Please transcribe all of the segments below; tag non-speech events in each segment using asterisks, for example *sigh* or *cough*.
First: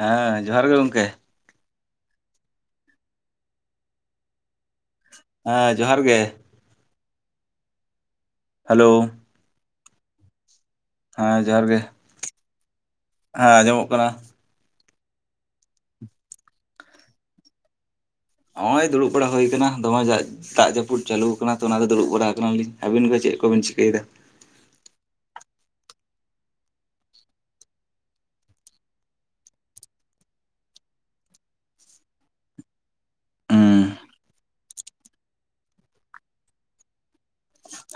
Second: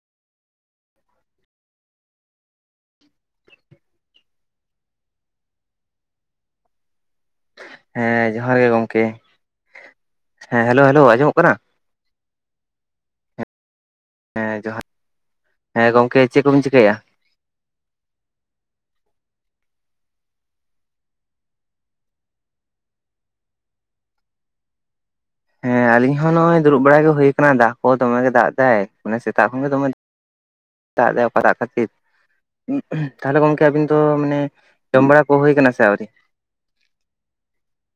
ᱦᱮᱸ ᱡᱚᱦᱟᱨ ᱜᱮ ᱜᱚᱝᱠᱮ ᱦᱮᱸ ᱡᱚᱦᱟᱨ ᱜᱮ ᱦᱮᱸ ᱡᱚᱦᱟᱨ ᱜᱮ ᱦᱮᱞᱳ ᱜᱚᱝᱠᱮ᱾ ᱦᱮᱸ ᱦᱮᱞᱳ-ᱦᱮᱞᱳᱣ ᱟᱸᱡᱚᱢᱚᱜ ᱠᱟᱱᱟ? ᱟ ᱟᱡᱚᱢᱚᱜ ᱠᱟᱱᱟ᱾ ᱮᱸ ᱡᱚᱦᱟ, ᱦᱮᱸ ᱜᱚᱝᱠᱮ ᱪᱮᱜ ᱠᱚᱵᱤᱱ ᱪᱤᱠᱟᱭ ᱮᱼᱟ? ᱚᱸᱭ ᱫᱩᱲᱩᱵ ᱵᱟᱲᱟ ᱦᱩᱭ ᱠᱟᱱᱟ ᱫᱚᱢᱮ ᱡᱟᱜ ᱫᱟᱜ ᱡᱟᱹᱯᱩᱫ ᱪᱟᱹᱞᱩᱣ ᱠᱟᱱᱟ ᱛᱚ ᱚᱱᱟᱫᱚ ᱫᱩᱲᱩᱵ ᱵᱟᱲᱟ ᱟᱠᱟᱱᱟ ᱞᱤᱧ, ᱟᱹᱵᱤᱱ ᱜᱮ ᱪᱮᱜ ᱠᱚᱵᱮᱱ ᱪᱤᱠᱟᱹᱭ ᱫᱟ? ᱦᱮᱸ ᱟᱞᱤᱧ ᱦᱚᱸ ᱱᱚᱜᱼᱚᱭ ᱫᱩᱨᱩᱵ ᱵᱟᱲᱟ ᱜᱮ ᱦᱩᱭ ᱠᱟᱱᱟ ᱫᱟᱜ ᱠᱚ ᱫᱚᱢᱮ ᱜᱮ ᱫᱟᱜ ᱫᱟᱭ, ᱢᱟᱱᱮ ᱥᱮᱛᱟᱜ ᱠᱷᱚᱱ ᱜᱮ ᱫᱚᱢᱮ ᱫᱟᱜ ᱫᱟᱭ ᱚᱠᱟ ᱴᱟᱜ ᱠᱷᱟᱹᱛᱤᱨ᱾ ᱛᱟᱦᱚᱞᱮ ᱜᱚᱝᱠᱮ ᱦᱩᱸ ᱟᱵᱤᱱ ᱫᱚ ᱢᱟᱱᱮ ᱡᱚᱢ ᱵᱟᱲᱟ ᱠᱚ ᱦᱩᱭ ᱠᱟᱱᱟ ᱥᱮ ᱟᱹᱣᱨᱤ?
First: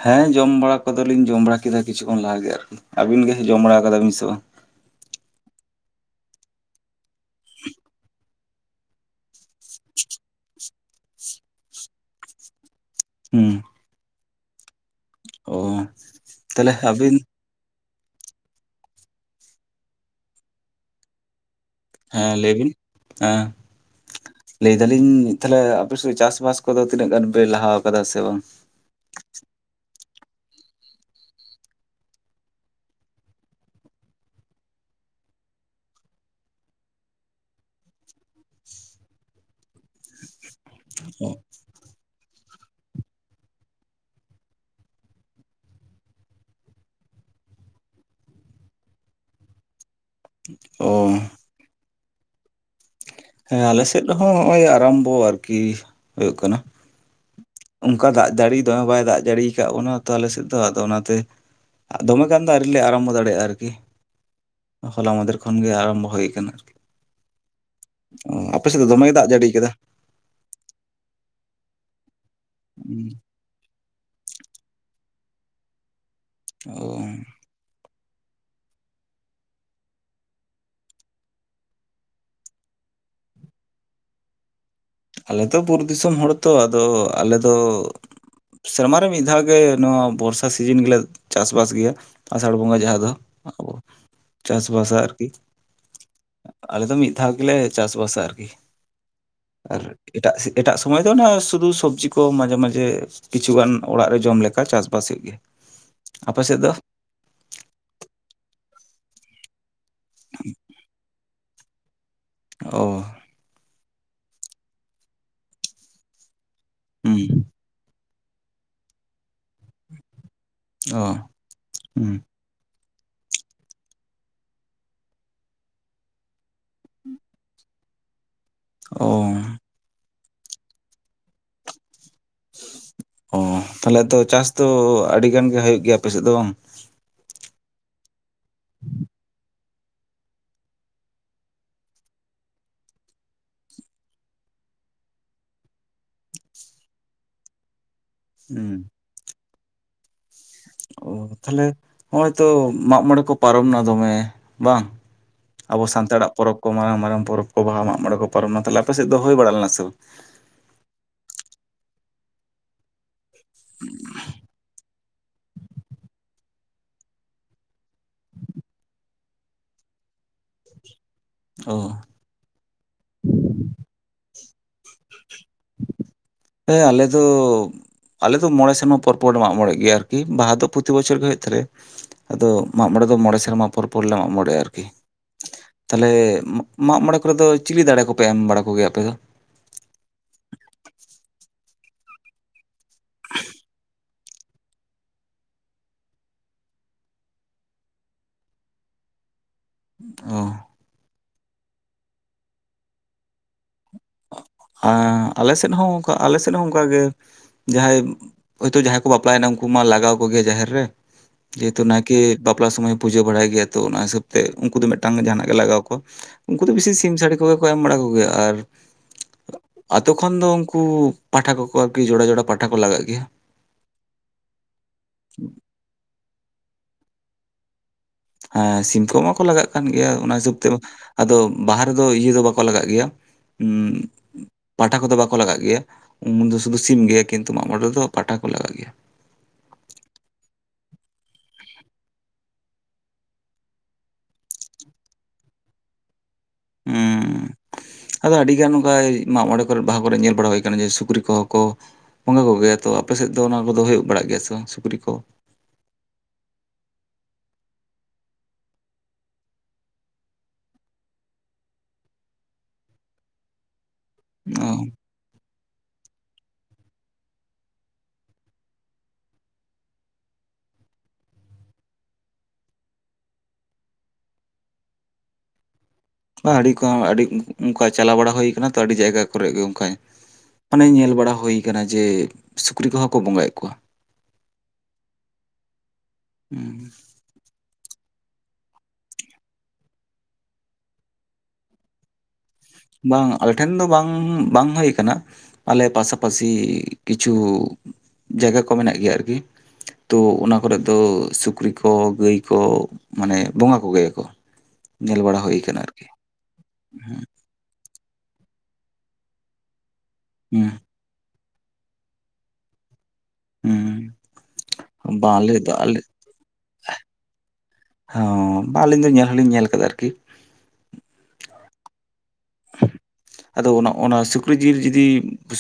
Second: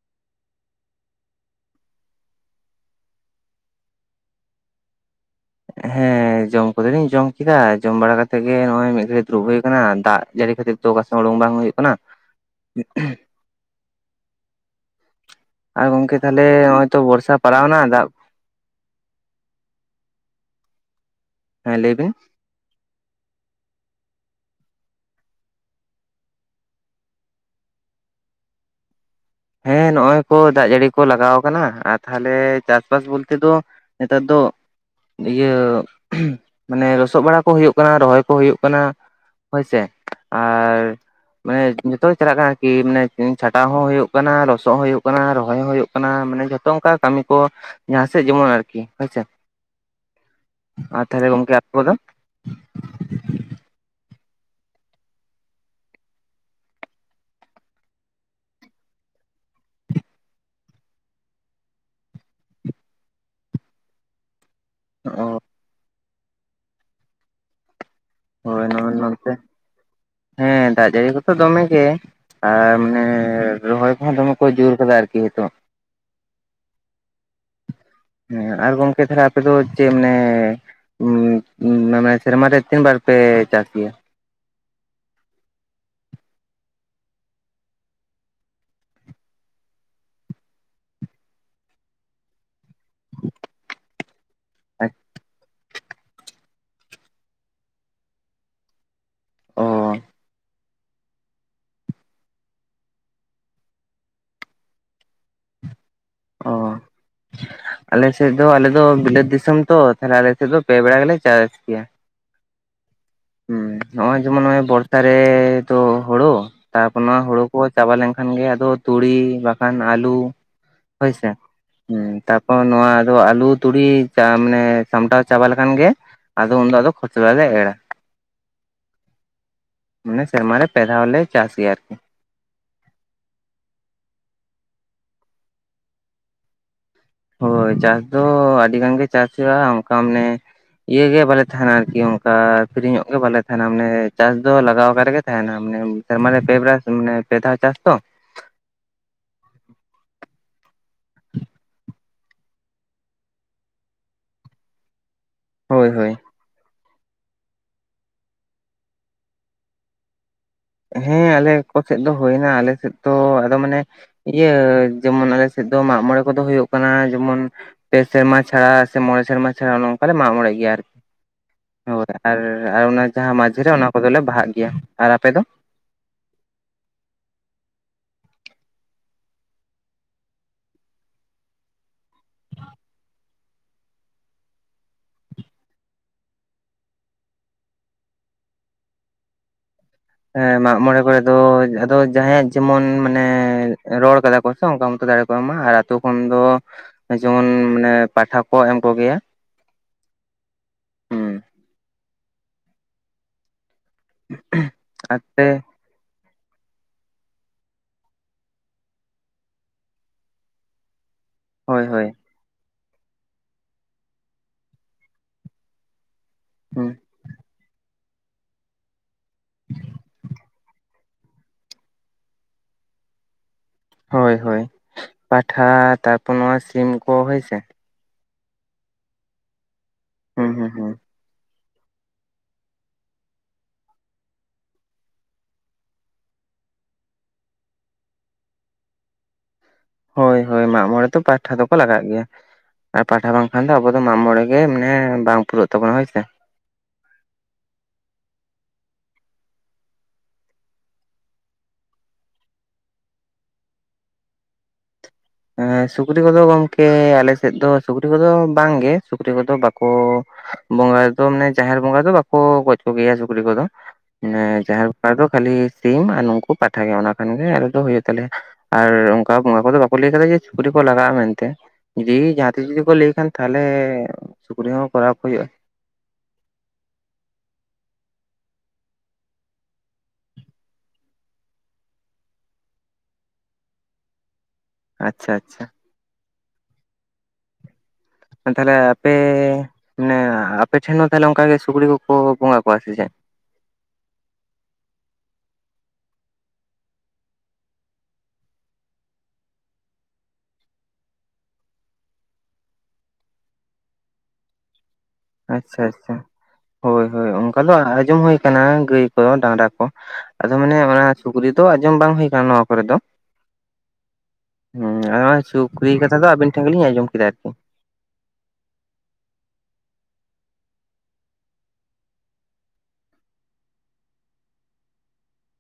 ᱦᱮᱸ ᱡᱚᱢ ᱵᱟᱲᱟ ᱠᱚᱫᱚᱞᱤᱧ ᱡᱚᱢ ᱵᱟᱲᱟ ᱠᱮᱫᱟ ᱠᱤᱪᱷᱩ ᱠᱷᱚᱱ ᱞᱟᱦᱟ ᱜᱮ ᱟᱨᱠᱤ, ᱟᱹᱵᱤᱱ ᱜᱮ ᱡᱚᱢ ᱵᱟᱲᱟᱣ ᱠᱟᱫᱟ ᱵᱤᱱ ᱥᱮ ᱵᱟᱝ? ᱦᱮᱸ᱾ ᱮᱸ ᱡᱚᱢ ᱠᱚᱫᱚᱞᱤᱧ ᱡᱚᱢ ᱠᱮᱫᱟ, ᱡᱚᱢ ᱵᱟᱲᱟ ᱠᱟᱛᱮ ᱜᱮ ᱱᱚᱜᱼᱚᱭ ᱢᱤᱜ ᱜᱷᱟᱹᱲᱤ ᱫᱩᱲᱩᱵ ᱦᱩᱭ ᱠᱟᱱᱟ, ᱫᱟᱜ ᱡᱟᱹᱲᱤ ᱠᱷᱟᱹᱛᱤᱨ ᱛᱚ ᱚᱠᱟᱥᱮ ᱩᱰᱩᱝ ᱵᱟᱝ ᱦᱩᱭᱩᱜ ᱠᱟᱱᱟ᱾ ᱩᱸ᱾ ᱟ ᱜᱚᱝᱠᱮ ᱛᱟᱦᱚᱞᱮ ᱚᱸᱼᱚᱭ ᱛᱚ ᱵᱚᱨᱥᱟ ᱯᱟᱲᱟᱣ ᱱᱟ ᱫᱟᱜ ᱦᱮᱸ ᱞᱟᱹᱭ ᱵᱤᱱ ᱦᱮᱸ ᱞᱟᱹᱭ ᱵᱤᱱ, ᱮᱸ᱾ ᱞᱟᱹᱭ ᱫᱟᱞᱤᱧ ᱛᱟᱦᱞᱮ ᱟᱯᱮ ᱥᱮ ᱪᱟᱥᱼᱵᱟᱥ ᱠᱚᱫᱚ ᱛᱤᱱᱟᱹᱜ ᱜᱟᱱ ᱯᱮ ᱞᱟᱦᱟᱣ ᱠᱟᱫᱟ ᱥᱮ ᱵᱟᱝ? ᱦᱮᱸ ᱱᱚᱼᱚᱭ ᱠᱚ ᱫᱟᱜ ᱡᱟᱹᱲᱤ ᱠᱚ ᱞᱟᱜᱟᱣ ᱠᱟᱱᱟ ᱟ ᱛᱟᱦᱚᱞᱮ ᱪᱟᱥᱼᱵᱟᱥ ᱵᱚᱞᱛᱮ ᱫᱚ ᱱᱮᱛᱟᱨ ᱫᱚ ᱤᱭᱟᱹ ᱢᱟᱱᱮ ᱞᱚᱥᱚᱜ ᱵᱟᱲᱟ ᱠᱚ ᱦᱩᱭᱩᱜ ᱠᱟᱱᱟ, ᱨᱚᱦᱚᱭ ᱠᱚ ᱦᱩᱭᱩᱜ ᱠᱟᱱᱟ᱾ ᱦᱳᱭ ᱥᱮ, ᱟᱨ ᱢᱟᱱᱮ ᱡᱚᱛᱚ ᱜᱮ ᱪᱟᱞᱟᱜ ᱠᱟᱱᱟ ᱠᱤ ᱢᱟᱱᱮ ᱩᱸ ᱪᱷᱟᱴᱟᱣ ᱦᱚᱸ ᱦᱩᱭᱩᱜ ᱠᱟᱱᱟ ᱞᱚᱥᱚᱜ ᱦᱚᱭᱩᱜ ᱠᱟᱱᱟ ᱨᱚᱦᱚᱭ ᱦᱚᱸ ᱦᱚᱭᱳᱜ ᱠᱟᱱᱟ ᱢᱟᱱᱮ ᱡᱷᱚᱛᱚ ᱚᱝᱠᱟ ᱠᱟᱹᱢᱤ ᱠᱚ᱾ ᱡᱟᱦᱟᱸ ᱥᱮᱜ ᱡᱮᱢᱚᱱ ᱟᱨᱠᱤ, ᱦᱳᱭ ᱥᱮ᱾ ᱚ ᱟᱨ ᱛᱟᱦᱞᱮ ᱜᱚᱝᱠᱮ ᱟᱯ ᱠᱚᱫᱚ? ᱦᱮᱸ ᱟᱞᱮ ᱥᱮᱡ ᱨᱮᱦᱚᱸ ᱦᱚᱼᱚᱭ ᱟᱨᱟᱢᱵᱚ ᱟᱨᱠᱤ ᱦᱳᱭᱳᱜ ᱠᱟᱱᱟ᱾ ᱚᱱᱠᱟ ᱫᱟᱜ ᱡᱟᱹᱲᱤ ᱫᱚᱢᱮ ᱵᱟᱭ ᱫᱟᱜ ᱡᱟᱹᱲᱤᱭ ᱠᱟᱜ ᱵᱚᱱᱟ ᱛᱚ ᱟᱞᱮ ᱥᱮᱡ ᱫᱚ ᱟᱫᱚ ᱚᱱᱟ ᱛᱮ ᱟᱜ ᱫᱚᱢᱮ ᱜᱟᱱ ᱫᱚ ᱟᱹᱣᱨᱤ ᱞᱮ ᱟᱨᱚᱢᱵᱚ ᱫᱟᱲᱮᱭᱟᱜᱼᱟ ᱟᱨᱠᱤ᱾ ᱦᱚᱞᱟ ᱢᱟᱸᱫᱮᱨ ᱚ ᱠᱷᱚᱱ ᱜᱮ ᱟᱨᱚᱢᱵᱚ ᱦᱳᱭ ᱠᱟᱱᱟ᱾ ᱚ ᱟᱯᱮ ᱦᱳᱭ ᱥᱮᱡ ᱫᱚ ᱫᱚᱢᱮᱭ ᱫᱟᱜ ᱱᱚᱛᱮ ᱡᱟᱹᱲᱤᱭ ᱠᱟᱫᱟ᱾ ᱦᱮᱸ ᱫᱟᱜ ᱡᱟᱹᱲᱤ ᱠᱚᱛᱚ ᱫᱚᱢᱮ ᱜᱮ, ᱟᱨ ᱢᱟᱱᱮ ᱦᱩᱸ, ᱨᱚᱦᱚᱭ ᱠᱚᱦᱚᱸ ᱫᱚᱢᱮ᱾ ᱠᱚ ᱡᱳᱨ ᱠᱟᱫᱟ ᱟᱨᱠᱤ ᱦᱤᱛᱚᱜ᱾ ᱳ᱾ ᱦᱮᱸ ᱟᱨ ᱜᱚᱢᱠᱮ ᱛᱟᱦᱚᱞᱮ ᱟᱯᱮ ᱫᱚ ᱪᱮᱜ ᱢᱟᱱᱮ ᱩᱸ ᱩᱸ ᱢᱟᱱᱮ ᱥᱮᱨᱢᱟ ᱨᱮ ᱛᱤᱱ ᱵᱟᱨ ᱯᱮ ᱪᱟᱥ ᱜᱮᱭᱟ? ᱟᱞᱮ ᱛᱚ ᱵᱩᱨᱩ ᱫᱤᱥᱚᱢ ᱦᱚᱲ ᱛᱚ ᱟᱫᱚ ᱟᱞᱮ ᱫᱚ ᱥᱮᱨᱢᱟ ᱨᱮ ᱢᱤᱜ ᱫᱷᱟᱣ ᱜᱮ ᱱᱚᱣᱟ ᱵᱚᱨᱥᱟ ᱥᱤᱡᱤᱱ ᱜᱮᱞᱮ ᱪᱟᱥᱼᱵᱟᱥ ᱜᱮᱭᱟ᱾ ᱟᱥᱟᱲ ᱵᱚᱸᱜᱟ ᱡᱟᱦᱟᱸ ᱫᱚ, ᱟᱵᱚ ᱪᱟᱥᱵᱟᱥᱟ ᱟᱨᱠᱤ᱾ ᱟᱞᱮ ᱫᱚ ᱢᱤᱜ ᱫᱷᱟᱣ ᱜᱮᱞᱮ ᱪᱟᱥᱵᱟᱥᱟ ᱟᱨᱠᱤ᱾ ᱚ ᱟᱨ ᱮᱴᱟᱜ ᱥᱤ ᱮᱴᱟᱜ ᱥᱚᱢᱚᱭ ᱫᱚ ᱚᱱᱟ ᱥᱩᱫᱷᱩ ᱥᱚᱵᱽᱡᱤ ᱠᱚ ᱢᱟᱡᱷᱮ ᱢᱟᱡᱷᱮ ᱠᱤᱪᱷᱩᱜᱟᱱ ᱚᱲᱟᱜ ᱨᱮ ᱡᱚᱢ ᱞᱮᱠᱟ ᱪᱟᱥᱵᱟᱥᱮᱜ ᱜᱮ᱾ ᱟᱯᱮ ᱥᱮᱡ ᱫᱚ? ᱟᱞᱮ ᱥᱮᱡ ᱫᱚ ᱟᱞᱮ ᱫᱚ ᱵᱤᱞᱟᱹᱛ ᱫᱤᱥᱚᱢ ᱛᱚ, ᱛᱟᱦᱞᱮ ᱟᱞᱮ ᱥᱮ ᱫᱚ ᱯᱮ ᱵᱮᱲᱟ ᱜᱮᱞᱮ ᱪᱟᱥ ᱜᱮᱭᱟ᱾ ᱚ᱾ ᱩᱸ ᱱᱚᱼᱚᱭ ᱡᱮᱢᱚᱱ ᱱᱚᱼᱚᱭ ᱵᱚᱨᱥᱟ ᱨᱮ ᱫᱚ ᱦᱳᱲᱳ ᱛᱟᱯᱚᱨ ᱱᱚᱣᱟ ᱦᱳᱲᱳ ᱦᱩᱸ ᱠᱚ ᱪᱟᱵᱟ ᱞᱮᱱᱠᱷᱟᱱ ᱜᱮ ᱟᱫᱚ ᱛᱩᱲᱤ ᱵᱟᱠᱷᱟᱱ ᱟᱹᱞᱩ ᱚ ᱦᱳᱭ ᱥᱮ, ᱩᱸ ᱦᱩᱸ ᱛᱟ ᱯᱚ ᱱᱚᱣᱟ ᱫᱚ ᱟᱞᱩ, ᱛᱩᱲᱤ ᱪᱟ-ᱢᱟᱱᱮ ᱥᱟᱢᱴᱟᱣ ᱪᱟᱵᱟ ᱞᱮᱠᱷᱟᱱ ᱜᱮ ᱟᱫᱚ ᱩᱱ ᱫᱚ ᱟᱫᱚ ᱠᱷᱚᱪᱞᱟ ᱞᱮ ᱮᱲᱟ᱾ ᱚ ᱢᱟᱱᱮ ᱥᱮᱨᱢᱟᱨ ᱨᱮ ᱯᱮ ᱫᱷᱟᱣᱞᱮ ᱪᱟᱥ ᱜᱮᱭᱟ ᱟᱨᱠᱤ᱾ ᱚ ᱛᱟᱦᱞᱮ ᱛᱚ ᱪᱟᱥ ᱫᱚ ᱟᱹᱰᱤ ᱜᱟᱱ ᱜᱮ ᱦᱩᱭᱩᱜ ᱜᱮᱭᱟ ᱟᱯᱮ ᱥᱮᱫ ᱫᱚ᱾ ᱦᱳᱭ ᱪᱟᱥ ᱫᱚ ᱟᱹᱰᱤ ᱜᱟᱱ ᱜᱮ ᱪᱟᱥ ᱦᱩᱭᱩᱜᱼᱟ ᱚᱱᱠᱟ ᱢᱟᱱᱮ᱾ ᱤᱭᱟᱹ ᱜᱮ ᱵᱟᱞᱮ ᱛᱟᱦᱮᱱᱟ ᱟᱨᱠᱤ ᱚᱱᱠᱟ, ᱯᱤᱨᱤᱧᱚᱜ ᱜᱮ ᱵᱟᱞᱮ ᱛᱟᱦᱮᱱᱟ ᱢᱟᱱᱮ ᱪᱟᱥ ᱫᱚ ᱞᱟᱜᱟᱣᱠᱟ ᱨᱮᱜᱮ ᱛᱟᱦᱮᱱᱟ ᱢᱟᱱᱮ᱾ ᱥᱮᱨᱢᱟ ᱨᱮ ᱯᱮ ᱵᱨᱟᱥ ᱢᱟᱱᱮ ᱯᱮ ᱫᱷᱟᱣ ᱪᱟᱥ ᱛᱚ᱾ ᱦᱩᱸ ᱚ ᱛᱟᱦᱞᱮ ᱦᱚᱼᱚᱭ ᱛᱚ ᱢᱟᱜ ᱢᱚᱬᱮ ᱠᱚ ᱯᱟᱨᱚᱢ ᱮᱱᱟ ᱫᱚᱢᱮ ᱵᱟᱝ᱾ ᱟᱵᱚ ᱦᱳᱭ ᱦᱳᱭ ᱥᱟᱱᱛᱟᱲᱟᱜ ᱯᱚᱨᱚᱵᱽ ᱠᱚ ᱢᱟᱨᱟᱝ ᱢᱟᱨᱟᱝ ᱯᱚᱨᱚᱵᱽ ᱠᱚ ᱵᱟᱦᱟ ᱢᱟᱜ ᱢᱚᱬᱮ ᱠᱚ ᱯᱟᱨᱚᱢᱱᱟ ᱛᱟᱦᱞᱮ ᱟᱯᱮ ᱥᱮᱫ ᱫᱚ ᱦᱩᱭ ᱵᱟᱲᱟ ᱞᱮᱱᱟ ᱥᱮ ᱵᱟᱝ᱾ ᱦᱮᱸ ᱟᱞᱮ ᱠᱚ ᱥᱮᱫ ᱫᱚ ᱦᱩᱭᱱᱟ ᱟᱞᱮᱥᱮᱫ ᱛᱚ ᱟᱫᱚ ᱢᱟᱱᱮ ᱤᱭᱟᱹ ᱡᱮᱢᱚᱱ ᱟᱞᱮᱫ᱾ ᱥᱮᱫ ᱫᱚ ᱢᱟᱜ ᱢᱚᱬᱮ ᱠᱚᱫᱚ ᱦᱩᱭᱩᱜ ᱠᱟᱱᱟ ᱡᱮᱢᱚᱱ᱾ ᱯᱮ ᱥᱮᱨᱢᱟ ᱪᱷᱟᱲᱟ ᱥᱮ ᱢᱚᱬᱮ ᱥᱮᱨᱢᱟ ᱪᱷᱟᱲᱟ ᱱᱚᱝᱠᱟ ᱞᱮ ᱢᱟᱜ ᱢᱚᱲᱮᱜ ᱜᱮᱭᱟ ᱟᱨᱠᱤ᱾ ᱚ ᱦᱳᱭ ᱟᱨ ᱚᱱᱟ ᱡᱟᱦᱟᱸ ᱢᱟᱡᱷᱮ ᱨᱮ ᱚᱱᱟ ᱠᱚᱫᱚᱞᱮ ᱵᱟᱦᱟᱜ ᱜᱮᱭᱟ ᱟᱨ ᱟᱯᱮ ᱫᱚ᱾ ᱦᱮᱸ ᱟᱞᱮ ᱫᱚ᱾ ᱟᱞᱮᱚ ᱢᱚᱬᱮ ᱥᱮᱱᱢᱟ ᱯᱚᱨ ᱯᱚᱨ ᱞᱮ ᱢᱟᱜ ᱢᱚᱬᱮᱜ ᱜᱮᱭᱟ ᱟᱨᱠᱤ ᱵᱟᱦᱟ ᱫᱚ ᱯᱚᱛᱤ ᱵᱚᱪᱷᱚᱨ ᱜᱮ ᱦᱩᱭᱩᱜ ᱛᱟᱞᱮᱭᱟ᱾ ᱟᱫᱚ ᱢᱟᱜ ᱢᱚᱬᱮ ᱫᱚ ᱢᱚᱬᱮ ᱥᱮᱨᱢᱟ ᱯᱚᱨ ᱯᱚᱨ ᱞᱮ ᱢᱟᱜ ᱢᱚᱬᱮᱜᱼᱟ ᱟᱨᱠᱤ᱾ ᱛᱟᱞᱦᱮ ᱢᱟᱜ ᱢᱚᱬᱮ ᱠᱚᱨᱮ ᱫᱚ ᱪᱤᱞᱤ ᱫᱟᱲᱮ ᱠᱚᱯᱮ ᱮᱢ ᱵᱟᱲᱟ ᱠᱚᱜᱮᱭᱟ ᱟᱯᱮ ᱫᱚ᱾ ᱮ ᱢᱟᱜᱢᱚᱲᱮ ᱠᱚᱨᱮ ᱫᱚ ᱡᱟᱦᱟᱸ ᱡᱟᱦᱟᱸᱭᱟᱜ ᱡᱮᱢᱚᱱ ᱢᱟᱱᱮ ᱨᱚᱲ ᱠᱟᱫᱟ ᱠᱚ᱾ ᱚᱱᱠᱟ ᱢᱚᱛᱚ ᱫᱟᱲᱮ ᱠᱚ ᱮᱢᱟ ᱟᱨ ᱟᱛᱩ ᱠᱷᱚᱱ ᱫᱚ ᱡᱮᱢᱚᱱ ᱢᱟᱱᱮ ᱯᱟᱴᱷᱟ ᱠᱚ ᱮᱢ ᱠᱚᱜᱮᱭᱟ᱾ ᱚ ᱦᱩᱸ ᱟᱸ ᱟᱯᱮ ᱟᱞᱮ ᱥᱮᱫ ᱦᱚᱸ ᱚᱱᱠᱟ ᱟᱞᱮ ᱥᱮᱫ ᱦᱚᱸ ᱚᱱᱠᱟᱜᱮ᱾ ᱡᱟᱦᱟᱸᱭ ᱦᱚᱭᱛᱳ ᱡᱟᱦᱟᱸᱭ ᱠᱚ ᱵᱟᱯᱞᱟᱭᱱᱟ ᱩᱱᱠᱩ ᱢᱟ ᱞᱟᱜᱟᱣ ᱠᱚᱜᱮ ᱡᱟᱦᱮᱨ ᱨᱮ᱾ ᱡᱮ ᱦᱮᱛᱩ ᱦᱳᱭ ᱦᱳᱭ ᱱᱟᱭᱠᱮ ᱵᱟᱯᱞᱟ ᱥᱚᱢᱚᱭ᱾ ᱯᱩᱡᱟᱹ ᱵᱟᱲᱟᱭ ᱜᱮᱭᱟ ᱛᱚ ᱚᱱᱟ ᱦᱤᱥᱟᱹ ᱛᱮ ᱩᱱᱠᱩ ᱫᱚ ᱢᱤᱫᱴᱟᱝ ᱡᱟᱦᱟᱱᱟᱜ ᱜᱮ ᱞᱟᱜᱟᱣ ᱠᱚᱣᱟ ᱩᱱᱠᱩ ᱫᱚ ᱦᱩᱸ ᱵᱤᱥᱤ ᱥᱤᱢ ᱥᱟᱹᱲᱤ᱾ ᱠᱚᱜᱮ ᱠᱚ ᱮᱢ ᱵᱟᱲᱟ ᱟᱨ᱾ ᱟᱛᱩ ᱠᱷᱚᱱ ᱫᱚ ᱩᱱᱠᱩ ᱯᱟᱴᱟ ᱠᱚᱠᱚ ᱟᱨᱠᱤ ᱡᱚᱲᱟ ᱡᱚᱲᱟ ᱯᱤᱴᱟ ᱠᱚ ᱞᱟᱜᱟᱜ ᱜᱮᱭᱟ᱾ ᱦᱳᱭ ᱦᱳᱭ ᱯᱟᱴᱷᱟ ᱛᱟᱨᱯᱚᱨ ᱱᱚᱣᱟ ᱥᱤᱢ ᱠᱚ ᱦᱳᱭ ᱥᱮ᱾ ᱦᱮᱸ ᱥᱤᱢ ᱠᱚ ᱢᱟ ᱠᱚ ᱞᱟᱜᱟᱜ ᱠᱟᱱ ᱜᱮᱭᱟ ᱚᱱᱟ ᱦᱩᱸ ᱦᱤᱥᱟᱹᱵ ᱦᱩᱸ ᱛᱮᱢᱟ᱾ ᱦᱩᱸ ᱟᱫᱚ ᱵᱟᱦᱟ ᱨᱮᱫᱚ ᱤᱭᱟᱹ ᱫᱚ ᱵᱟᱠᱚ ᱞᱟᱜᱟᱜ ᱜᱮᱭᱟ ᱩᱸ᱾ ᱯᱟᱴᱟ ᱠᱚᱫᱚ ᱵᱟᱠᱚ ᱞᱟᱜᱟᱜ ᱜᱮᱭᱟ ᱩᱱ ᱫᱚ ᱥᱩᱫᱷᱩ ᱥᱤᱢ ᱜᱮ ᱠᱤᱱᱛᱩ ᱢᱟᱜ ᱢᱚᱬᱮ ᱨᱮᱫᱚ ᱯᱟᱴᱟ ᱠᱚ ᱞᱟᱜᱟᱜ ᱜᱮᱭᱟ᱾ ᱦᱳᱭ ᱦᱳᱭ ᱢᱟᱜ ᱢᱚᱬᱮ ᱫᱚ ᱯᱟᱦᱴᱟ ᱫᱚᱠᱚ ᱞᱟᱜᱟᱜ ᱜᱮᱭᱟ᱾ ᱟᱨ ᱯᱟᱴᱷᱟ ᱵᱟᱝᱠᱷᱟᱱ ᱫᱚ ᱟᱵᱚ ᱫᱚ ᱢᱟᱜᱢᱚᱬᱮ ᱜᱮ ᱢᱟᱱᱮ ᱵᱟᱝ ᱯᱩᱨᱟᱹᱜ ᱛᱟᱵᱚᱱᱟ ᱦᱳᱭ ᱥᱮ᱾ ᱩᱸ ᱟᱫᱚ ᱟᱹᱰᱤᱜᱟᱱ ᱚᱱᱠᱟᱭ ᱢᱟᱜ ᱢᱚᱬᱮ ᱠᱚᱨᱮ ᱵᱟᱦᱟ ᱠᱚᱨᱮ ᱧᱮᱞ ᱵᱟᱲᱟ ᱦᱩᱭ ᱠᱟᱱᱟ ᱡᱮ ᱥᱩᱠᱨᱤ ᱠᱚᱦᱚᱸ ᱠᱚ᱾ ᱵᱚᱸᱜᱟ ᱠᱚᱜᱮᱭᱟ ᱛᱚ ᱟᱯᱮ ᱥᱮᱫ ᱫᱚ ᱚᱱᱟ ᱠᱚᱫᱚ ᱦᱩᱭᱩᱜ ᱵᱟᱲᱟᱜ ᱜᱮᱭᱟ ᱥᱮ ᱥᱩᱠᱨᱤ ᱠᱚ᱾ ᱮᱸ ᱥᱩᱠᱨᱤ ᱠᱚᱫᱚ ᱜᱚᱝᱠᱮ ᱟᱞᱮ ᱥᱮᱫ ᱫᱚ ᱥᱩᱠᱨᱤ ᱠᱚᱫᱚ ᱵᱟᱝᱜᱮ ᱥᱩᱠᱨᱤ ᱠᱚᱫᱚ ᱵᱟᱠᱚ᱾ ᱵᱚᱸᱜᱟ ᱨᱮᱫᱚ ᱢᱟᱱᱮ ᱡᱟᱦᱮᱨ ᱵᱚᱸᱜᱟ ᱫᱚ ᱵᱟᱠᱚ ᱜᱚᱡ ᱠᱚᱜᱮᱭᱟ ᱥᱩᱠᱨᱤ ᱠᱚᱫᱚ ᱢᱟᱱᱮ ᱚ ᱡᱟᱦᱮᱨ᱾ ᱚᱠᱟ ᱠᱷᱟᱹᱞᱤ ᱥᱤᱢ ᱱᱩᱠᱩ ᱯᱟᱴᱷᱟ ᱜᱮ ᱚᱱᱟ ᱠᱷᱟᱱ ᱜᱮ ᱟᱞᱮ ᱫᱚ ᱦᱩᱭᱩᱜ ᱛᱟᱞᱮᱭᱟ ᱟᱨ ᱚᱱᱠᱟ ᱵᱚᱸᱜᱟ ᱠᱚᱫᱚ ᱵᱟᱠ᱾ ᱵᱟᱠᱚ ᱞᱟᱹᱭ ᱠᱟᱫᱟ ᱡᱮ ᱥᱩᱠᱨᱤ ᱠᱚ ᱞᱟᱜᱟᱜᱼᱟ ᱢᱮᱱᱛᱮ᱾ ᱡᱩᱫᱤ ᱡᱟᱦᱟᱸ ᱛᱤᱥ ᱡᱩᱫᱤ ᱠᱚ ᱞᱟᱹᱭ ᱠᱷᱟᱱ ᱛᱟᱦᱚᱞᱮ ᱥᱩᱠᱨᱤ ᱦᱚᱸ ᱠᱚᱨᱟᱣ ᱠᱚ ᱦᱩᱭᱩᱜᱼᱟ᱾ ᱚᱱᱠᱚ ᱟᱹᱰᱤ ᱠᱚᱢ ᱟᱹᱰᱤ ᱚᱱᱠᱟ ᱪᱟᱞᱟᱣ ᱵᱟᱲᱟ ᱦᱩᱭ ᱠᱟᱱᱟ ᱛᱚ ᱟᱹᱰᱤ ᱡᱟᱭᱜᱟ ᱠᱚᱨᱮ ᱜᱮ ᱚᱱᱠᱟᱭ᱾ ᱢᱟᱱᱮ ᱧᱮᱞ ᱵᱟᱲᱟ ᱦᱩᱭ ᱟᱠᱟᱱᱟ ᱡᱮ ᱥᱩᱠᱨᱤ ᱠᱚᱦᱚᱸ ᱠᱚ ᱵᱚᱸᱜᱟᱭᱮᱫ ᱠᱚᱣᱟ᱾ ᱟᱪᱪᱷᱟ ᱟᱪᱪᱷᱟ ᱩᱸ ᱮ ᱛᱟᱦᱚᱞᱮ ᱟᱯᱮ ᱢᱟᱱᱮ ᱟᱯᱮᱴᱷᱮᱱ ᱦᱚᱸ ᱛᱟᱞᱦᱮ ᱚᱱᱠᱟ ᱜᱮ ᱥᱩᱠᱨᱤ ᱠᱚᱠᱚ ᱵᱚᱸᱜᱟ ᱠᱚᱣᱟ ᱥᱮ ᱪᱮᱫ? ᱵᱟᱝ ᱟᱞᱮ ᱴᱷᱮᱱ ᱫᱚ ᱵᱟᱝ ᱵᱟᱝ ᱦᱩᱭ ᱟᱠᱟᱱᱟ, ᱟᱞᱮ ᱯᱟᱥᱟᱯᱟᱥᱤ ᱠᱤᱪᱷᱩ ᱡᱟᱭᱜᱟ ᱠᱚ ᱢᱮᱱᱟᱜ ᱜᱮᱭᱟ ᱟᱨᱠᱤ᱾ ᱛᱚ ᱚᱱᱟ ᱠᱚᱨᱮᱜ ᱫᱚ ᱥᱩᱠᱨᱤ ᱠᱚ ᱜᱟᱹᱭ ᱠᱚ ᱢᱟᱱᱮ ᱵᱚᱸᱜᱟ ᱠᱚ ᱜᱮᱭᱟᱠᱚ᱾ ᱟᱪᱪᱷᱟ ᱟᱪᱪᱷᱟ ᱦᱳᱭ ᱦᱳᱭ ᱚᱝ ᱡᱟᱫᱚ ᱟᱸᱡᱚᱢ ᱦᱩᱭ ᱠᱟᱱᱟ ᱜᱟᱹᱭ ᱠᱚ ᱰᱟᱝᱨᱟ ᱠᱚ, ᱟᱫᱚ ᱦᱩᱸ ᱢᱟᱱᱮ ᱚᱱᱟ ᱥᱩᱠᱨᱤ ᱫᱚ ᱟᱸᱡᱚᱢ ᱵᱟᱝ ᱦᱩᱭ ᱠᱟᱱᱟ ᱱᱚᱣᱟ ᱠᱚᱨᱮ ᱫᱚ᱾ ᱦᱩᱸ ᱟᱫᱚ ᱵᱟᱝ ᱱᱚᱜ-ᱚᱭ ᱟᱞᱮ ᱫᱚ ᱥᱩᱠᱨᱤ ᱟᱞᱮ ᱠᱟᱛᱷᱟ ᱫᱚ ᱟᱹᱵᱤᱱ ᱴᱷᱮᱱ ᱜᱮᱞᱤᱧ ᱟᱸᱡᱚᱢ ᱠᱮᱫᱟ ᱟᱨᱠᱤ᱾ ᱦᱚᱸ ᱵᱟ ᱟᱹᱞᱤᱧ ᱫᱚ ᱧᱮᱞ ᱦᱚᱸᱞᱤᱧ ᱧᱮᱞ ᱠᱟᱫᱟ ᱟᱨᱠᱤ᱾ *inaudible* ᱟᱫᱚ ᱚᱱᱟ ᱚᱱᱟ ᱥᱩᱠᱨᱤ ᱡᱤᱞ ᱡᱩᱫᱤ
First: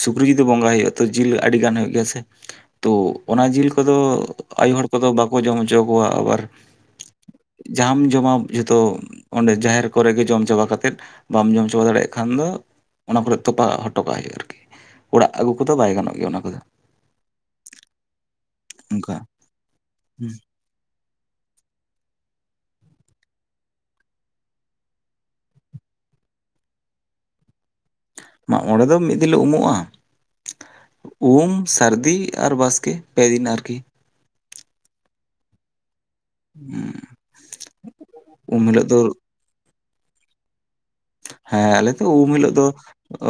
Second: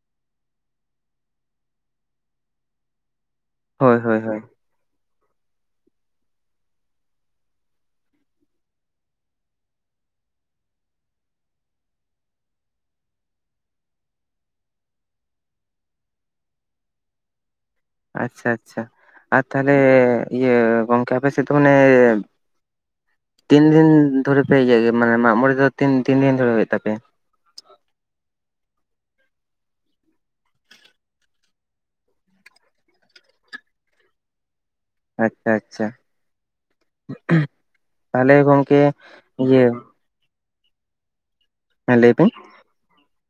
ᱥᱩᱠᱨᱤ ᱡᱩᱫᱤ ᱵᱚᱸᱜᱟᱭ ᱦᱩᱭᱩᱜ-ᱟ ᱛᱚ ᱡᱤᱞ ᱟᱹᱰᱤᱜᱟᱱ ᱦᱩᱭᱩᱜ ᱜᱮᱭᱟ ᱥᱮ᱾ ᱛᱚ ᱚᱱᱟ ᱡᱤᱞ ᱠᱚᱫᱚ ᱦᱳᱭ ᱦᱳᱭ ᱦᱳᱭ ᱟᱭᱳ ᱦᱚᱲ ᱠᱚᱫᱚ ᱵᱟᱠᱚ ᱡᱚᱢ ᱦᱚᱪᱚ ᱟᱠᱚᱣᱟ ᱟᱵᱟᱨ, ᱡᱟᱦᱟᱸᱢ ᱡᱚᱢᱟ ᱡᱷᱚᱛᱚ ᱚᱸᱰᱮ ᱡᱟᱦᱮᱨ ᱠᱚᱨᱮ ᱜᱮ ᱡᱚᱢ ᱪᱟᱵᱟ ᱠᱟᱛᱮᱫ ᱵᱟᱢ ᱡᱚᱢ ᱪᱟᱵᱟ ᱫᱟᱲᱮᱭᱟᱜ ᱠᱷᱟᱱ ᱫᱚ ᱚᱱᱟ ᱠᱚᱨᱮᱜ ᱛᱚᱯᱟ ᱦᱚᱴᱚ ᱠᱟᱜ ᱦᱩᱭᱩᱜ-ᱟ ᱟᱨᱠᱤ᱾ ᱚᱲᱟᱜ ᱟᱹᱜᱩ ᱠᱚᱫᱚ ᱵᱟᱭ ᱜᱟᱱᱚᱜ ᱜᱮᱭᱟ ᱚᱱᱟ ᱠᱚᱫᱚ᱾ ᱟᱪᱪᱷᱟ ᱟᱪᱪᱷᱟ, ᱚᱱᱠᱟ ᱟᱨ ᱛᱟᱦᱚᱞᱮ ᱦᱩᱸ ᱤᱭᱟᱹ ᱜᱚᱝᱠᱮ ᱟᱯᱮ ᱥᱮᱫ ᱫᱚ ᱢᱟᱱᱮ ᱛᱤᱱ ᱫᱤᱱ ᱫᱷᱚᱨᱮ ᱯᱮ ᱤᱭᱟᱹᱜ ᱜᱮᱭᱟ, ᱢᱟᱱᱮ ᱢᱟᱜ ᱢᱚᱬᱮ ᱫᱚ ᱛᱤᱱ ᱛᱤᱱ ᱫᱤᱱ ᱫᱷᱚᱨᱮ ᱦᱩᱭᱩᱜ ᱛᱟᱯᱮᱭᱟ? ᱢᱟᱜ ᱢᱚᱬᱮ ᱫᱚ ᱢᱤᱫ ᱫᱤᱱ ᱞᱮ ᱩᱢᱩᱜ-ᱟ᱾ ᱩᱢ, ᱥᱟᱨᱫᱤ, ᱟᱨ ᱵᱟᱥᱠᱮ ᱯᱮ ᱫᱤᱱ ᱟᱨᱠᱤ᱾ ᱟᱪᱪᱷᱟ ᱟᱪᱪᱷᱟ, ᱛᱟᱦᱚᱞᱮ ᱦᱩᱸ ᱩᱢ ᱜᱚᱝᱠᱮ ᱦᱤᱞᱳᱜ ᱫᱚ ᱤᱭᱟᱹ ᱦᱮᱸ ᱟᱞᱮ ᱫᱚ ᱞᱟᱹᱭ ᱵᱤᱱ ᱩᱢ ᱦᱤᱞᱚᱜ ᱫᱚ,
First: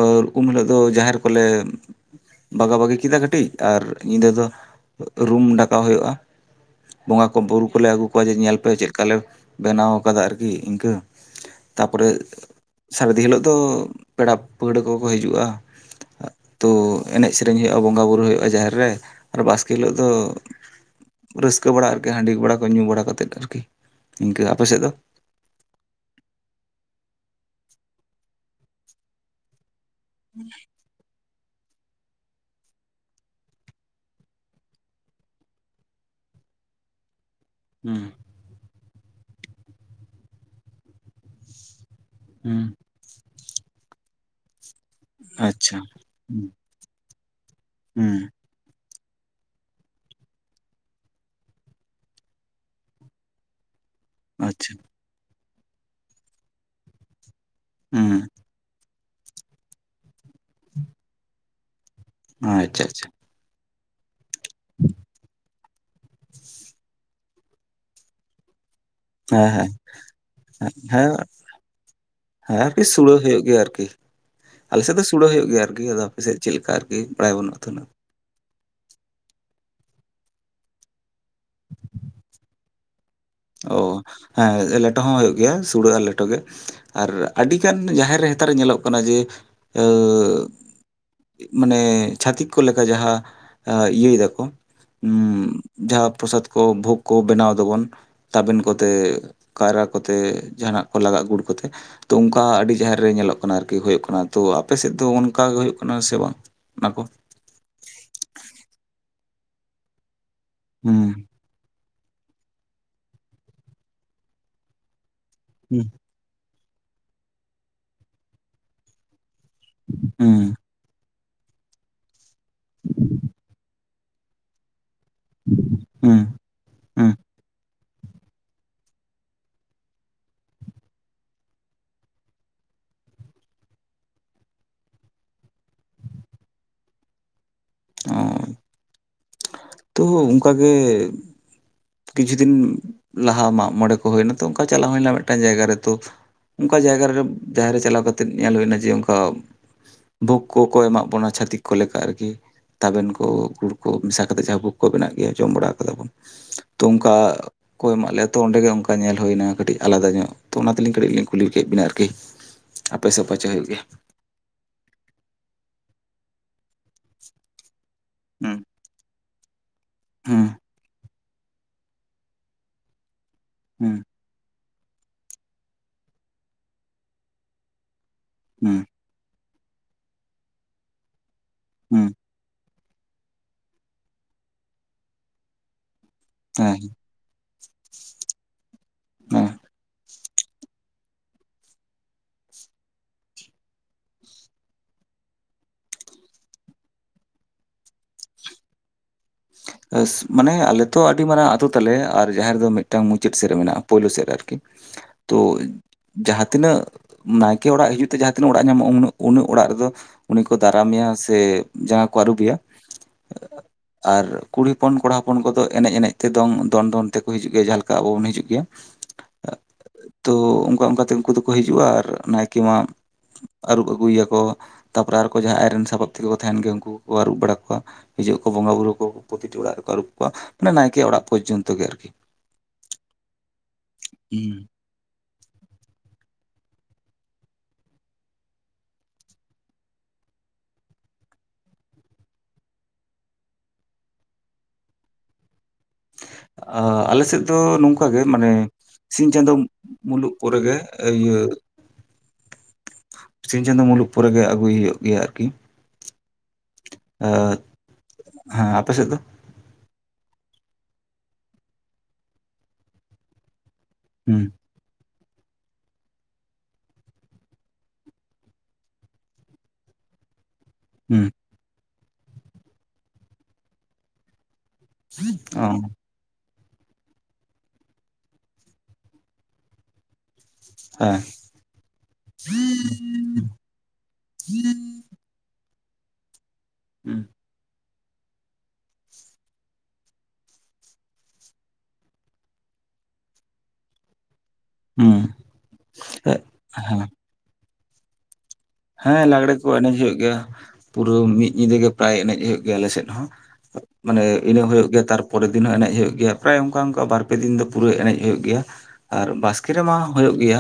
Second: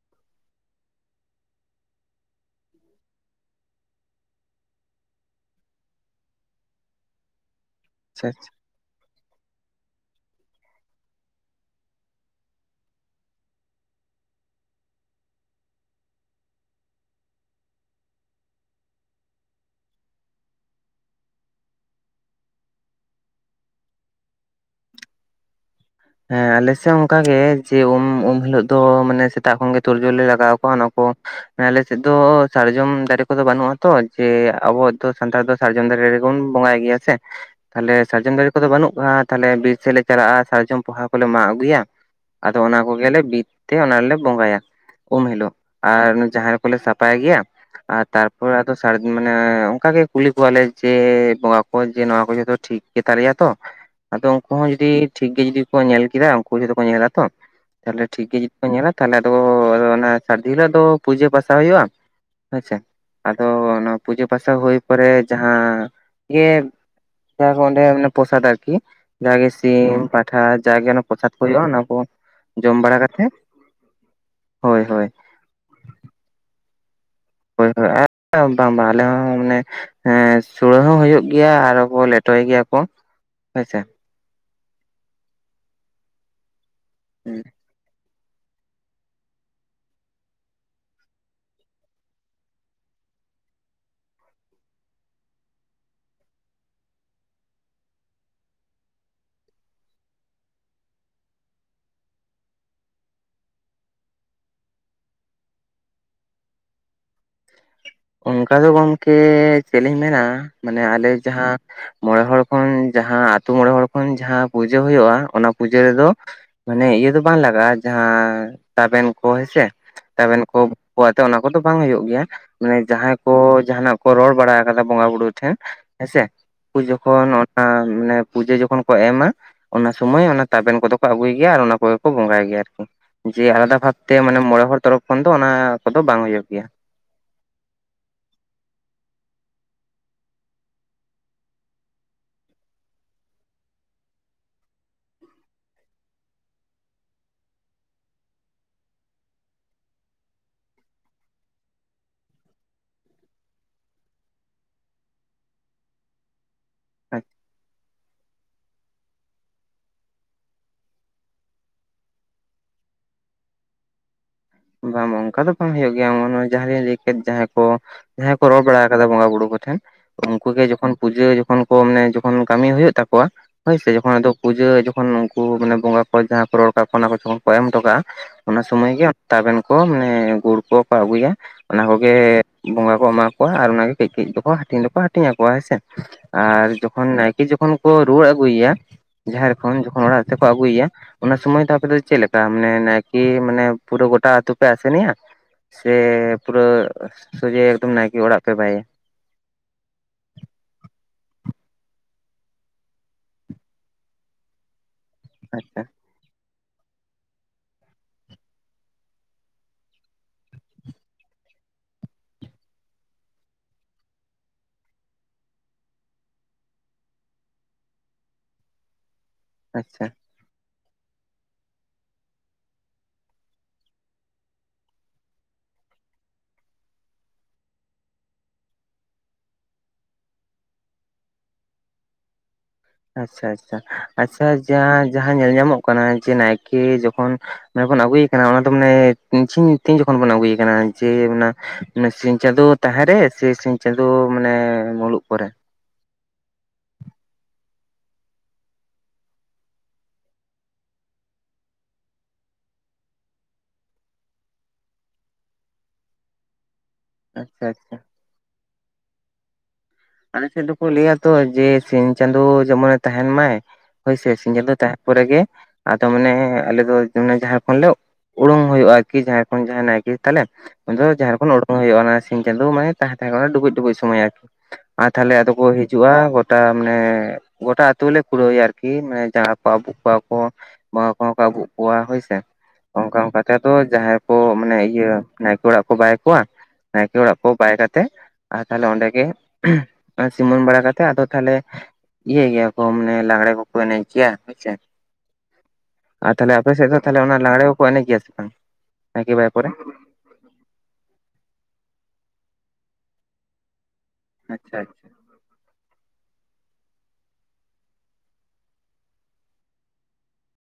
ᱮᱸ ᱩᱢ ᱦᱤᱞᱚᱜ ᱫᱚ ᱡᱟᱦᱮᱨ ᱠᱚᱞᱮ ᱵᱟᱜᱟ ᱵᱟᱜᱤ ᱠᱮᱫᱟ ᱠᱟᱹᱴᱤᱡ ᱟᱨ ᱧᱤᱫᱟᱹ ᱫᱚ ᱨᱩᱢ ᱰᱟᱠᱟᱣ ᱦᱩᱭᱩᱜ-ᱟ᱾ ᱵᱚᱸᱜᱟ ᱠᱚ ᱵᱩᱨᱩ ᱠᱚᱞᱮ ᱟᱹᱜᱩ ᱠᱚᱣᱟ ᱟᱪᱪᱷᱟ ᱡᱮ ᱟᱪᱪᱷᱟ ᱧᱮᱞ ᱯᱮ ᱪᱮᱫ ᱞᱮᱠᱟ ᱞᱮ ᱵᱮᱱᱟᱣ ᱠᱟᱫᱟ ᱟᱨᱠᱤ ᱤᱱᱠᱟᱹ, ᱛᱟᱨᱯᱚᱨᱮ ᱥᱟᱹᱨᱤᱫᱤ ᱦᱤᱞᱳᱜ ᱫᱚ ᱯᱮᱲᱟ ᱯᱟᱹᱦᱲᱟᱹ ᱠᱚ ᱠᱚ ᱦᱤᱡᱩᱜ-ᱟ, ᱛᱚ ᱮᱱᱮᱡ ᱥᱮᱨᱮᱧ ᱦᱩᱭᱩᱜ-ᱟ ᱵᱚᱸᱜᱟ ᱵᱩᱨᱩ ᱦᱩᱭᱩᱜ-ᱟ ᱡᱟᱦᱮᱨ ᱨᱮ ᱟᱨ ᱵᱟᱥᱠᱮ ᱦᱤᱞᱚᱜ ᱫᱚ ᱨᱟᱹᱥᱠᱟᱹ ᱵᱟᱲᱟ ᱟᱨᱠᱤ ᱦᱟᱺᱰᱤ ᱵᱟᱲᱟ ᱠᱚ ᱧᱩ ᱵᱟᱲᱟ ᱠᱟᱛᱮᱫ ᱟᱨᱠᱤ ᱤᱱᱠᱟᱹ, ᱟᱯᱮ ᱥᱮᱫ ᱫᱚ? ᱦᱮᱸ ᱟᱞᱮ ᱥᱮᱫ ᱦᱚᱸ ᱚᱱᱠᱟ ᱜᱮ ᱡᱮ ᱩᱢ ᱩᱢ ᱦᱤᱞᱚᱜ ᱫᱚ ᱢᱟᱱᱮ ᱥᱮᱛᱟᱜ ᱠᱷᱚᱱ ᱜᱮ ᱛᱳᱲᱡᱳᱲ ᱞᱮ ᱞᱟᱜᱟᱣ ᱠᱚᱣᱟ ᱚᱱᱟ ᱠᱚ ᱟᱞᱮ ᱥᱮᱫ ᱫᱚ ᱥᱟᱨᱡᱚᱢ ᱫᱟᱨᱮ ᱠᱚᱫᱚ ᱵᱟᱹᱱᱩᱜ-ᱟ ᱛᱚ ᱡᱮ ᱟᱵᱚ ᱫᱚ ᱥᱟᱱᱛᱟᱲ ᱫᱚ ᱥᱟᱨᱡᱚᱢ ᱫᱟᱨᱮ ᱨᱮᱵᱚᱱ ᱵᱚᱸᱜᱟᱭ ᱜᱮᱭᱟ ᱥᱮ᱾ ᱛᱟᱦᱞᱮ ᱦᱩᱸ ᱥᱟᱨᱡᱚᱢ ᱫᱟᱨᱮ ᱠᱚᱫᱚ ᱵᱟᱹᱱᱩᱜ-ᱟ ᱛᱟᱦᱚᱞᱮ ᱵᱤᱨ ᱥᱮᱫ ᱞᱮ ᱪᱟᱞᱟᱜ-ᱟ ᱥᱟᱨᱡᱚᱢ ᱯᱚᱦᱟ ᱠᱚᱞᱮ ᱢᱟᱜ ᱟᱹᱜᱩᱭᱟ ᱟᱫᱚ ᱦᱩᱸ ᱚᱱᱟ ᱠᱚᱜᱮ ᱞᱮ ᱵᱤᱫ ᱛᱮ ᱚᱱᱟ ᱨᱮᱞᱮ ᱵᱚᱸᱜᱟᱭᱟ ᱩᱢ ᱦᱤᱞᱚᱜ ᱟᱪᱪᱷᱟ ᱟᱨ ᱚᱱᱟ ᱦᱩᱸ ᱡᱟᱦᱟᱸ ᱠᱚᱞᱮ ᱥᱟᱯᱟᱭ ᱜᱮᱭᱟ ᱟᱨ ᱦᱩᱸ ᱛᱨ ᱯᱚᱨᱮ ᱟᱫᱚ ᱥᱟᱨᱫ ᱢᱟᱱᱮ ᱚᱱᱠᱟ ᱜᱮ ᱠᱩᱞᱤ ᱠᱚᱣᱟᱞᱮ ᱡᱮ ᱵᱚᱸᱜᱟ ᱠᱚ ᱡᱮ ᱱᱚᱣᱟ ᱠᱚ ᱡᱚᱛᱚ ᱴᱷᱤᱠ ᱜᱮᱛᱟᱞᱮᱭᱟ ᱛᱚ, *inaudible* ᱟᱫᱚ ᱩᱱᱠᱩ ᱦᱚᱸ ᱟᱪᱪᱷᱟ ᱡᱩᱫᱤ ᱴᱷᱤᱠ ᱜᱮ ᱡᱩᱫᱤ ᱠᱚ ᱧᱮᱞ ᱠᱮᱫᱟ ᱩᱱᱠᱩ ᱡᱷᱚᱛᱚ ᱠᱚ ᱧᱮᱞᱟ ᱛᱚ, ᱛᱟᱦᱞᱮ ᱴᱷᱤᱠ ᱦᱩᱸ ᱜᱮ ᱠᱚ ᱧᱮᱞᱟ ᱛᱟᱦᱚᱞᱮ ᱟᱫᱚ ᱚᱱᱟ ᱥᱟᱹᱨᱫᱤ ᱦᱤᱞᱚᱜ ᱫᱚ ᱯᱩᱡᱟᱹ ᱯᱟᱥᱟ ᱦᱩᱭᱩᱜ-ᱟ, ᱦᱮᱸᱥᱮ, ᱟᱪᱪᱷᱟ ᱟᱪᱪᱷᱟ ᱟᱫᱚ ᱚᱱᱟ ᱯᱩᱡᱟᱹ ᱯᱟᱥᱟ ᱦᱩᱭ ᱯᱚᱨᱮ ᱡᱟᱦᱼᱼ ᱦᱟᱸ ᱜᱮ ᱡᱟᱦᱟᱸ ᱠᱚ ᱚᱸᱵᱮ ᱢᱟᱱᱮ ᱯᱨᱚᱥᱟᱫ ᱟᱨᱠᱤ, ᱡᱟ ᱜᱮ ᱦᱮᱸ ᱦᱮᱸ ᱥᱤᱢ, ᱯᱟ ᱦᱮᱸ, ᱦᱮᱸ ᱡᱚᱢ ᱟᱨᱠᱤ ᱵᱟᱲᱟ ᱥᱩᱲᱟᱹ ᱠᱟᱛᱮ ᱦᱩᱭᱩᱜ ᱜᱮᱭᱟ ᱟᱨᱠᱤ, ᱦᱳᱭ ᱟᱞᱮ ᱥᱮᱫ ᱫᱚ ᱦᱳᱭ ᱥᱩᱲ ᱲᱟᱹ ᱦᱩᱭᱩᱜ ᱜᱮᱭᱟ ᱟᱨᱠᱤ ᱟᱫᱚ ᱟᱯᱮ ᱥᱮᱫ ᱪᱮᱫ ᱞᱮᱠᱟ ᱟᱨᱠᱤ᱾ ᱵᱟᱲᱟᱭ ᱵᱟᱹᱱᱩᱜ ᱟᱛᱚ ᱦᱳᱭ ᱩᱱᱟᱹᱜ ᱦᱳᱭ ᱟᱨ ᱵᱟᱝ ᱵᱟᱝ ᱟᱞᱮ ᱦᱚᱸ ᱢᱟᱱᱮ, ᱦᱮᱸ ᱥᱩᱲᱟᱹ ᱦᱚᱸ ᱦᱩᱭᱩᱜ ᱜᱮᱭᱟ ᱟᱨ ᱠᱚ ᱞᱮᱴᱚᱭ ᱜᱮᱭᱟ ᱠᱚ᱾ ᱦᱮᱸᱥᱮ ᱚ ᱦᱮ ᱞᱮᱴᱚ ᱦᱚᱸ ᱦᱳᱭᱳᱜ ᱜᱮᱭᱟ ᱥᱩᱲᱟᱹ ᱟᱨ ᱞᱮᱴᱚ ᱜᱮ᱾ ᱟᱨ ᱟᱹᱰᱤᱜᱟᱱ ᱡᱟᱦᱮᱨ ᱨᱮ ᱦᱮᱛᱟᱨ ᱧᱮᱞᱚᱜ ᱠᱟᱱᱟ ᱡᱮ, ᱢᱟᱱᱮ ᱪᱷᱟᱛᱤᱠ ᱠᱚ ᱞᱮᱠᱟ ᱡᱟᱦᱟᱸ ᱟ ᱤᱭᱟᱹᱭ ᱫᱟᱠᱚ᱾ ᱦᱩᱸᱜ ᱡᱟᱦᱟᱸ ᱯᱨᱚᱥᱟᱫᱽ ᱠᱚ ᱵᱷᱚᱜᱽ ᱠᱚ ᱵᱮᱱᱟᱣ ᱫᱟᱵᱚᱱ᱾ ᱛᱟᱵᱮᱱ ᱠᱚᱛᱮ ᱠᱟᱭᱨᱟ ᱠᱚᱛᱮ ᱡᱟᱦᱟᱱᱟᱜ ᱠᱚ ᱞᱟᱜᱟᱜ ᱜᱩᱲ ᱠᱚᱛᱮ᱾ ᱛᱩ ᱚᱝᱱᱠᱟ ᱟᱹᱰᱤ ᱡᱟᱦᱮᱨ ᱨᱮ ᱧᱮᱞᱚᱜ ᱠᱟᱱᱟ ᱟᱨᱠᱤ ᱦᱳᱭᱳᱜ ᱠᱟᱱᱟ ᱛᱳ ᱟᱯᱮ ᱥᱮᱫ ᱫᱚ ᱚᱱᱠᱟ ᱜᱮ ᱦᱳᱭᱳᱜ ᱠᱟᱱᱟ ᱥᱮ ᱵᱟᱝ? ᱚᱱᱟᱠᱚ, ᱚᱱᱠᱟ ᱫᱚ ᱜᱚᱢᱠᱮ ᱪᱮᱜ ᱞᱤᱧ ᱢᱮᱱᱟ ᱢᱟᱱᱮ ᱦᱩᱸ ᱟᱞᱮ ᱡᱟᱦᱟᱸ, ᱢᱚᱬᱮ ᱦᱚᱲ ᱠᱷᱚᱱ ᱡᱟᱦᱟᱸ ᱟᱹᱛᱩ ᱢᱚᱬᱮ ᱦᱚᱲ ᱠᱷᱚᱱ ᱡᱟᱦᱟᱸ ᱯᱩᱡᱟᱹ ᱦᱳᱭᱳᱜ-ᱟ ᱚᱱᱟ ᱯᱩᱡᱟᱹ ᱦᱩᱸ ᱨᱮᱫᱚ, ᱢᱟᱱᱮ ᱤᱭᱟᱹ ᱫᱚ ᱵᱟᱝ ᱞᱟᱜᱟᱜ-ᱟ ᱡᱟᱦᱟᱸ ᱛᱟᱵᱮᱱ ᱠᱚ ᱦᱮᱸᱥᱮ ᱛᱟᱵᱮᱱ ᱦᱩᱸ ᱠᱚ, ᱠᱚ ᱟᱛᱮ ᱚᱱᱟ ᱠᱚᱫᱚ ᱵᱟᱝ ᱦᱳᱭᱳᱜ ᱜᱮᱭᱟ ᱢᱟᱱᱮ ᱡᱟᱦᱟᱸᱭ ᱠᱚ ᱡᱟᱦᱟᱱᱟᱜ ᱠᱚ ᱨᱚᱲ ᱵᱟᱲᱟ ᱠᱟᱫᱟ ᱵᱚᱸᱜᱟ ᱵᱩᱲᱩ ᱴᱷᱮᱝ ᱦᱩᱸ ᱦᱮᱸᱥᱮ ᱩᱱᱠᱩ ᱦᱩᱸ ᱡᱚᱠᱷᱚᱱ ᱚᱱᱟ ᱢᱟᱱᱮ ᱯᱩᱡᱟᱹ ᱡᱚᱠᱷᱚᱱ ᱠᱚ ᱮᱢᱟ, ᱚᱱᱟ ᱥᱩᱢᱚᱭ ᱚᱱᱟ ᱛᱟᱵᱮᱱ ᱠᱚᱫᱚ ᱠᱚ ᱟᱹᱜᱩᱭ ᱜᱮᱭᱟ ᱟᱨ ᱚᱱᱟ ᱠᱚᱜᱮ ᱠᱚ ᱵᱚᱸᱜᱟᱭ ᱜᱮᱭᱟ ᱟᱨᱠᱤ᱾ ᱡᱮ ᱟᱞᱟᱫᱟ ᱵᱷᱟᱵᱽ ᱛᱮ ᱢᱟᱱᱮ ᱢᱚᱬᱮ ᱦᱚᱲ ᱛᱚᱨᱚᱯ ᱠᱷᱚᱱ ᱫᱚ ᱚᱱᱟ ᱠᱚᱫᱚ ᱵᱟᱝ ᱦᱩᱭᱩᱜ ᱜᱮᱭᱟ᱾ *unintelligible* ᱛᱳ ᱚᱝᱠᱟᱜᱮ, ᱠᱤᱪᱷᱩ ᱫᱤᱱ ᱞᱟᱦᱟ ᱢᱟᱜ ᱢᱚᱬᱮ ᱠᱚ ᱦᱩᱭᱱᱟ ᱛᱚ ᱚᱱᱠᱟ ᱪᱟᱞᱟᱣ ᱦᱩᱭᱞᱮᱱᱟ ᱢᱮᱫᱴᱟᱱ ᱡᱟᱭᱜᱟ ᱨᱮ ᱛᱳ, ᱚᱱᱠᱟ ᱡᱟᱭᱜᱟᱨᱮᱵ ᱡᱟᱦᱮ ᱨᱮ ᱪᱟᱞᱟᱣ ᱠᱟᱛᱮᱜ ᱧᱮᱞ ᱦᱩᱭ ᱱᱟ ᱡᱮ ᱚᱱᱠᱟ᱾ ᱵᱷᱳᱜᱽ ᱠᱚᱠᱚ ᱮᱢᱟᱜ ᱵᱚᱱᱟ ᱪᱷᱟᱹᱛᱤᱠ ᱠᱚ ᱞᱮᱠᱟ ᱟᱨᱠᱤ ᱛᱟᱵᱮᱱ ᱠᱚ ᱜᱩᱲ ᱠᱚ ᱢᱮᱥᱟ ᱠᱟᱛᱮᱫ ᱡᱟᱦᱟ ᱵᱷᱩᱠ ᱠᱚ ᱵᱮᱱᱟᱣ ᱮᱜ-ᱜᱮᱭᱟ ᱡᱚᱢ ᱵᱟᱲᱟ ᱠᱟᱫᱟ ᱵᱚᱱ ᱛᱚ ᱚᱱᱠᱟ᱾ ᱠᱚ ᱮᱢᱟᱜ ᱞᱮᱭᱟ ᱛᱚ ᱚᱸᱰᱮ ᱜᱮ ᱚᱱᱠᱟ ᱧᱮᱞ ᱦᱩᱭᱱᱟ ᱠᱟᱹᱴᱤᱡ ᱟᱞᱟᱫᱟ ᱧᱚᱜ ᱛᱚ ᱚᱱᱟ ᱛᱮᱞᱤᱧ ᱠᱟᱹᱴᱤᱡ ᱞᱤᱧ ᱠᱩᱞᱤ ᱠᱮᱫ ᱵᱤᱱᱟ ᱟᱨᱠᱤ᱾ ᱟᱯᱮ ᱥᱮ ᱯᱟᱪᱮ ᱦᱳᱭᱳᱜ ᱜᱮᱭᱟ? ᱵᱟᱝ ᱵᱟᱝ ᱚᱱᱠᱟ ᱫᱚ ᱵᱟᱝ ᱦᱳᱭᱳᱜ ᱜᱮᱭᱟ *unintelligible* ᱡᱟᱦᱟᱸ ᱞᱟᱹᱭ ᱠᱮᱫ ᱡᱟᱦᱟᱸᱭ ᱠᱚ, ᱡᱟᱦᱟᱸᱭ ᱠᱚ ᱦᱩᱸ ᱨᱚᱲ ᱵᱟᱲᱟ ᱠᱟᱫᱟ ᱵᱚᱸᱜᱟ ᱵᱩᱲᱩ ᱠᱚᱴᱷᱮᱱ ᱦᱩᱸ ᱩᱱᱠᱩ ᱜᱮ ᱡᱚᱠᱷᱚᱱ, ᱯᱩᱡᱟᱹ ᱡᱚᱠᱷᱚᱱ ᱠᱚ ᱢᱟᱱᱮ ᱡᱚᱠᱷᱚᱱ ᱠᱟᱹᱢᱤ ᱦᱳᱭᱳᱜ ᱛᱟᱠᱚᱣᱟ ᱦᱳᱭᱥᱮ ᱦᱩᱸ ᱡᱚᱠᱷᱚᱱ ᱟᱫᱚ ᱯᱩᱡᱟᱹ ᱡᱚᱠᱷᱚᱱ ᱩᱱᱠᱩ ᱢᱟᱱᱮ ᱵᱚᱸᱜᱟ ᱠᱚ ᱡᱟᱦᱟᱸ ᱠᱚ ᱨᱚᱲ ᱠᱟᱜ ᱠᱚᱣᱟ ᱚᱱᱟ ᱠᱚ ᱡᱚᱠᱷᱚᱱ ᱠᱚ ᱮᱢ ᱦᱚᱴᱚ ᱠᱟᱜᱼᱟ ᱚᱱᱟ ᱦᱩᱸ ᱥᱩᱢᱟᱹᱭ ᱜᱮ, ᱛᱟᱵᱮᱱ ᱠᱚ ᱢᱟᱱᱮ ᱜᱩᱲ ᱠᱚᱠᱚ ᱟᱹᱜᱩᱭᱟ ᱚᱱᱟ ᱦᱩᱸ ᱠᱚᱜᱮ, ᱵᱚᱸᱜᱟ ᱠᱚ ᱮᱢᱟ ᱠᱚᱣᱟ ᱟᱨ ᱚᱱᱟᱜᱮ ᱠᱟᱹᱭ ᱠᱟᱹᱭ ᱫᱚᱠᱚ ᱦᱟᱹᱢᱤᱧ ᱫᱚᱠᱚ ᱦᱟᱹᱴᱤᱧ ᱟᱠᱚᱣᱟ ᱦᱮᱸ ᱥᱮ᱾ ᱟᱨ ᱦᱮᱸ ᱡᱚᱠᱷᱚᱱ ᱱᱟᱭᱠᱮ ᱡᱚᱠᱷᱚᱱ ᱠᱚ ᱨᱩᱣᱟᱹᱲ ᱟᱹᱜᱩᱭᱮᱭᱟ ᱦᱮᱸ ᱡᱟᱦᱮᱨ ᱠᱷᱚᱱ ᱡᱚᱠᱷᱚᱱ ᱚᱲᱟᱜ ᱛᱮᱠᱚ ᱟᱹᱜᱩᱭᱮᱭᱟ, ᱚᱱᱟ ᱥᱩᱢᱚᱭ ᱫᱚ ᱟᱯᱮ ᱫᱚ ᱪᱮ ᱞᱮᱠᱟ ᱢᱟᱱᱮ ᱱᱟᱭᱠᱮ ᱢᱟᱱᱮ ᱯᱩᱨᱟᱹ ᱜᱚᱴᱟ ᱟᱛᱳ ᱯᱮ ᱟᱥᱮᱱᱮᱭᱟ? ᱥᱮ ᱯᱩᱨᱟᱹ ᱥᱚᱡᱷᱮ ᱮᱠᱫᱚᱢ ᱱᱟᱭᱠᱮ ᱚᱲᱟᱜ ᱯᱮ ᱵᱟᱭᱮᱭᱟ? ᱮᱥ ᱢᱟᱱᱮ ᱟᱞᱮ ᱛᱚ ᱟᱹᱰᱤ ᱢᱟᱨᱟᱝ ᱟᱛᱳ ᱛᱟᱞᱮ ᱟᱨ ᱡᱟᱷᱮᱨᱮ ᱫᱚ ᱢᱤᱫᱴᱟᱝ ᱢᱩᱪᱟᱹᱫ ᱥᱮᱫ ᱨᱮ ᱢᱮᱱᱟᱜᱼᱟ ᱯᱳᱭᱞᱳ ᱥᱮᱫ ᱨᱮ ᱟᱨᱠᱤ᱾ ᱛᱳ ᱟᱪᱪᱷᱟ ᱡᱟᱦᱟᱸᱛ ᱛᱤᱱᱟᱹᱜ ᱱᱟᱭᱠᱮ ᱚᱲᱟᱜ ᱦᱤᱡᱩᱜ ᱛᱮ ᱡᱟᱦᱟᱸ ᱛᱤᱱᱟᱹᱜ ᱚᱲᱟᱜ ᱧᱟᱢᱚᱜᱼᱟ ᱩᱱᱟᱹᱜ ᱩᱱᱟᱹᱜ ᱚᱲᱟᱜ ᱨᱮᱫᱚ, ᱩᱱᱤ ᱠᱚ ᱫᱟᱨᱟᱢᱮᱭᱟ ᱥᱮ ᱡᱟᱸᱜᱟ ᱠᱚ ᱟᱹᱨᱩᱵᱮᱭᱟ ᱟᱨ, ᱠᱩᱲᱤ ᱦᱚᱯᱚᱱ ᱠᱚᱲᱟ ᱦᱚᱯᱚᱱ ᱠᱚᱫᱚ ᱮᱱᱮᱡ ᱮᱱᱮᱡ ᱛᱮ ᱫᱚᱱᱝ ᱫᱚᱱ-ᱫᱚᱱ ᱛᱮᱠᱚ ᱦᱤᱡᱩᱜ ᱜᱮᱭᱟ ᱡᱟᱦᱟᱸ ᱞᱮᱠᱟ ᱟᱵᱚ ᱵᱚᱱ ᱦᱤᱡᱩᱜ ᱜᱮᱭᱟ᱾ ᱟᱪᱪᱷᱟ᱾ ᱛᱚ ᱚᱝᱠᱟ ᱚᱝᱠᱟᱛᱮ ᱩᱱᱠᱩ ᱫᱚᱠᱚ ᱦᱤᱡᱩᱜᱼᱟ ᱟᱨ ᱱᱟᱭᱠᱮ ᱢᱟ ᱟᱹᱨᱩᱵ ᱟᱹᱜᱩᱭᱮᱭᱟᱠᱚ᱾ ᱛᱟᱯᱚᱨᱮ ᱟᱨᱠᱚ ᱡᱟᱦᱟᱸ ᱟᱭᱨᱮᱱ ᱥᱟᱯᱟᱵ ᱛᱮᱠᱚᱠᱚ ᱛᱟᱦᱮᱱ ᱜᱮᱭᱟ ᱩᱱᱠᱩ ᱠᱚᱠᱚ ᱟᱹᱨᱩᱵ ᱵᱟᱲᱟ ᱠᱚᱣᱟ ᱦᱤᱡᱩᱜ ᱟᱠᱚ ᱵᱚᱸᱜᱟ ᱵᱩᱨᱩ ᱠᱚ᱾ ᱯᱨᱚᱛᱤᱴᱤ ᱚᱲᱟᱜ ᱨᱮᱠᱚ ᱟᱹᱨᱩᱵ ᱠᱚᱣᱟ ᱢᱟᱱᱮ ᱱᱟᱭᱠᱮᱭᱟ ᱚᱲᱟᱜ ᱯᱚᱨᱡᱚᱱᱛᱚ ᱜᱮ ᱟᱨᱠᱤ᱾ ᱟᱪᱪᱷᱟ ᱟᱪᱪᱷᱟ ᱟᱪᱪᱷᱟ ᱦᱩᱸ ᱡᱟᱦᱟᱸ ᱡᱟᱦᱟᱸ ᱧᱮᱞ ᱧᱟᱢᱚᱜ ᱠᱟᱱᱟ ᱡᱮ ᱱᱟᱭᱠᱮ ᱡᱚᱠᱷᱚᱱ, ᱢᱟᱱᱮ ᱵᱚᱱ ᱟᱹᱜᱩᱭᱮ ᱠᱟᱱᱟ ᱚᱱᱟ ᱫᱚ ᱢᱟᱱᱮ *unintelligible* ᱛᱤᱧ ᱡᱚᱠᱷᱚᱱ ᱵᱚᱱ ᱟᱹᱜᱩᱭᱮ ᱠᱟᱱᱟ ᱡᱮ ᱚᱱᱟ, *unintelligible* ᱥᱤᱧ ᱪᱟᱸᱫᱳ ᱛᱟᱦᱮᱸ ᱨᱮ ᱥᱮ ᱥᱤᱧ ᱪᱟᱸᱫᱳ ᱢᱟᱱᱮ ᱢᱩᱞᱩᱜ ᱯᱚᱨᱮ? ᱟ ᱟᱞᱮ ᱥᱮᱫ ᱫᱚ ᱱᱚᱝᱠᱟ ᱜᱮ ᱢᱟᱱᱮ, ᱥᱤᱧ ᱪᱟᱸᱫᱳᱢ ᱢᱩᱞᱩᱜ ᱯᱚᱨᱮᱜᱮ ᱮᱤᱭᱟᱹ, ᱥᱤᱧ ᱪᱟᱸᱫᱳ ᱢᱩᱞᱩᱜ ᱯᱚᱨᱮ ᱜᱮ ᱟᱹᱜᱩᱭᱮ ᱦᱩᱭᱩᱜ ᱜᱮᱭᱟ ᱟᱨᱠᱤ᱾ ᱟᱪᱪᱷᱟ ᱟᱪᱪᱷᱟ ᱟᱛ ᱦᱮᱸ ᱟᱯᱮ ᱥᱮᱫᱚ ᱫᱚ? ᱟᱞᱮᱥᱮᱫ ᱫᱚᱠᱚ ᱞᱟᱹᱭᱟ ᱛᱚ ᱡᱮ ᱥᱤᱧ ᱪᱟᱸᱫᱳ ᱡᱮᱢᱚᱱᱮ ᱛᱟᱦᱮᱱ ᱢᱟᱭ᱾ ᱦᱳᱭᱥᱮ ᱦᱩᱸ ᱥᱤᱧ ᱪᱟᱸᱫᱚᱳᱭ ᱛᱟᱦᱮᱱ ᱯᱚᱨᱮᱜᱮ ᱟᱫᱚ ᱢᱟᱱᱮ ᱟᱞᱮ ᱫᱚ ᱢᱟᱱᱮ ᱡᱟᱷᱟ ᱠᱷᱚᱱ ᱞᱮ ᱩᱬᱳᱝ ᱦᱩᱭᱩᱜᱼᱟ ᱟᱨᱠᱤ ᱡᱟᱦᱟᱸᱭ ᱠᱷᱚᱱ ᱡᱟᱦᱟᱭ ᱱᱟᱭᱠᱮ ᱛᱟᱞᱮ᱾ ᱩᱱᱫᱚ ᱦᱩᱸ ᱡᱟᱦᱮᱨ ᱠᱷᱚᱱᱚ ᱩᱰᱩᱠ ᱦᱩᱭᱩᱜᱼᱟ ᱚᱱᱟ ᱥᱤᱧ ᱪᱟᱸᱫᱳ ᱢᱟᱱᱮ ᱛᱟᱦᱮᱸ ᱛᱟᱦᱮᱸ ᱠᱷᱟᱱ ᱰᱩᱵᱩᱡ ᱰᱩᱵᱩᱡ ᱥᱚᱢᱚᱭ ᱟᱨᱠᱤ᱾ ᱟᱨ ᱛᱟᱦᱚᱞᱮ ᱟᱫᱚ ᱠᱚ ᱚ ᱦᱤᱡᱩᱜᱼᱟ ᱜᱚᱴ ᱴᱟ ᱢᱟᱱᱮ ᱜᱚᱴᱟ ᱟᱛᱩ ᱞᱮ ᱠᱩᱲᱟᱹᱣᱮᱭᱟ ᱟᱨᱠᱤ ᱢᱟᱱᱮ ᱡᱟᱸᱜᱟ ᱠᱚ ᱟᱵᱩᱜ ᱠᱚᱣᱟ ᱠᱚ᱾ ᱵᱚᱸᱜᱟ ᱦᱮᱸ ᱠᱚᱦᱚᱸ ᱠᱚ ᱟᱹᱜᱵᱩ ᱠᱚᱣᱟ ᱦᱳᱭᱥᱮ᱾ ᱚᱱᱠᱟ ᱚᱱᱠᱟᱛᱮ ᱟᱫᱚ ᱡᱟᱦᱟᱸᱭ ᱠᱚ ᱢᱟᱱᱮ ᱤᱭᱟᱹ ᱦᱩᱸ ᱱᱟᱭᱠᱮ ᱚᱲᱟᱜ ᱠᱚ ᱵᱟᱭ ᱠᱚᱣᱟ᱾ ᱱᱟᱭᱠᱮ ᱚᱲᱟᱜ ᱠᱚ ᱵᱟᱭ ᱠᱟᱛᱮᱮᱫ ᱟᱨ ᱛᱟᱦᱚᱞᱮ ᱚᱸᱰᱮ ᱜᱮ ᱟ ᱥᱤᱢᱟᱹᱱ ᱵᱟᱲᱟ ᱠᱟᱛᱮᱜ ᱟᱫᱚ ᱛᱟᱦᱞᱮ ᱤᱭᱟᱹᱭ ᱜᱮᱭᱟ ᱠᱚ ᱢᱟᱱᱮ ᱞᱟᱜᱽᱲᱮ ᱠᱚᱠᱚ ᱮᱱᱮᱡ ᱠᱮᱭᱟ ᱦᱩᱭᱥᱮ᱾ ᱦᱮᱸ ᱟᱨ ᱛᱟᱦᱞᱮ ᱟᱯᱮ ᱥᱮᱫ ᱫᱚ ᱛᱟᱦᱞᱮ ᱚᱱᱟ ᱞᱟᱜᱽᱲᱮ ᱠᱚᱠᱚ ᱮᱱᱮᱡ ᱜᱮᱭᱟ ᱥᱮ ᱵᱟᱝ? ᱦᱮᱸ ᱱᱟᱭᱠᱮ ᱵᱟᱭ ᱞᱟᱜᱽᱲᱮ ᱠᱚ ᱯᱚᱨᱮ ᱮᱱᱮᱡ ᱦᱩᱭᱩᱜ ᱜᱮᱭᱟ, ᱯᱩᱨᱟᱹ ᱢᱤᱫ ᱧᱤᱫᱟᱹ ᱜᱮ ᱯᱨᱟᱭ ᱮᱱᱮᱡ ᱦᱩᱭᱩᱜ ᱜᱮᱭᱟ ᱟᱞᱮ ᱥᱮᱫ ᱦᱚᱸ᱾ ᱢᱟᱱᱮ ᱤᱱᱟᱹ ᱟᱪᱪᱷᱟ ᱦᱩᱭᱩᱜ ᱟᱪᱪᱷᱟ ᱜᱮᱭᱟ ᱛᱟᱨᱯᱚᱨᱮᱨ ᱫᱤᱱ ᱦᱚᱸ ᱮᱱᱮᱡ ᱦᱩᱭᱩᱜ ᱜᱮᱭᱟ ᱯᱨᱟᱭ ᱚᱱᱠᱟ ᱚᱱᱠᱟ ᱵᱟᱨ ᱯᱮ ᱫᱤᱱ ᱫᱚ ᱯᱩᱨᱟᱹ ᱮᱱᱮᱡ ᱦᱩᱭᱩᱜ ᱜᱮᱭᱟ᱾ ᱟᱨ ᱵᱟᱥᱠᱮ ᱨᱮᱢᱟ ᱦᱳᱭᱳᱜ ᱜᱮᱭᱟ᱾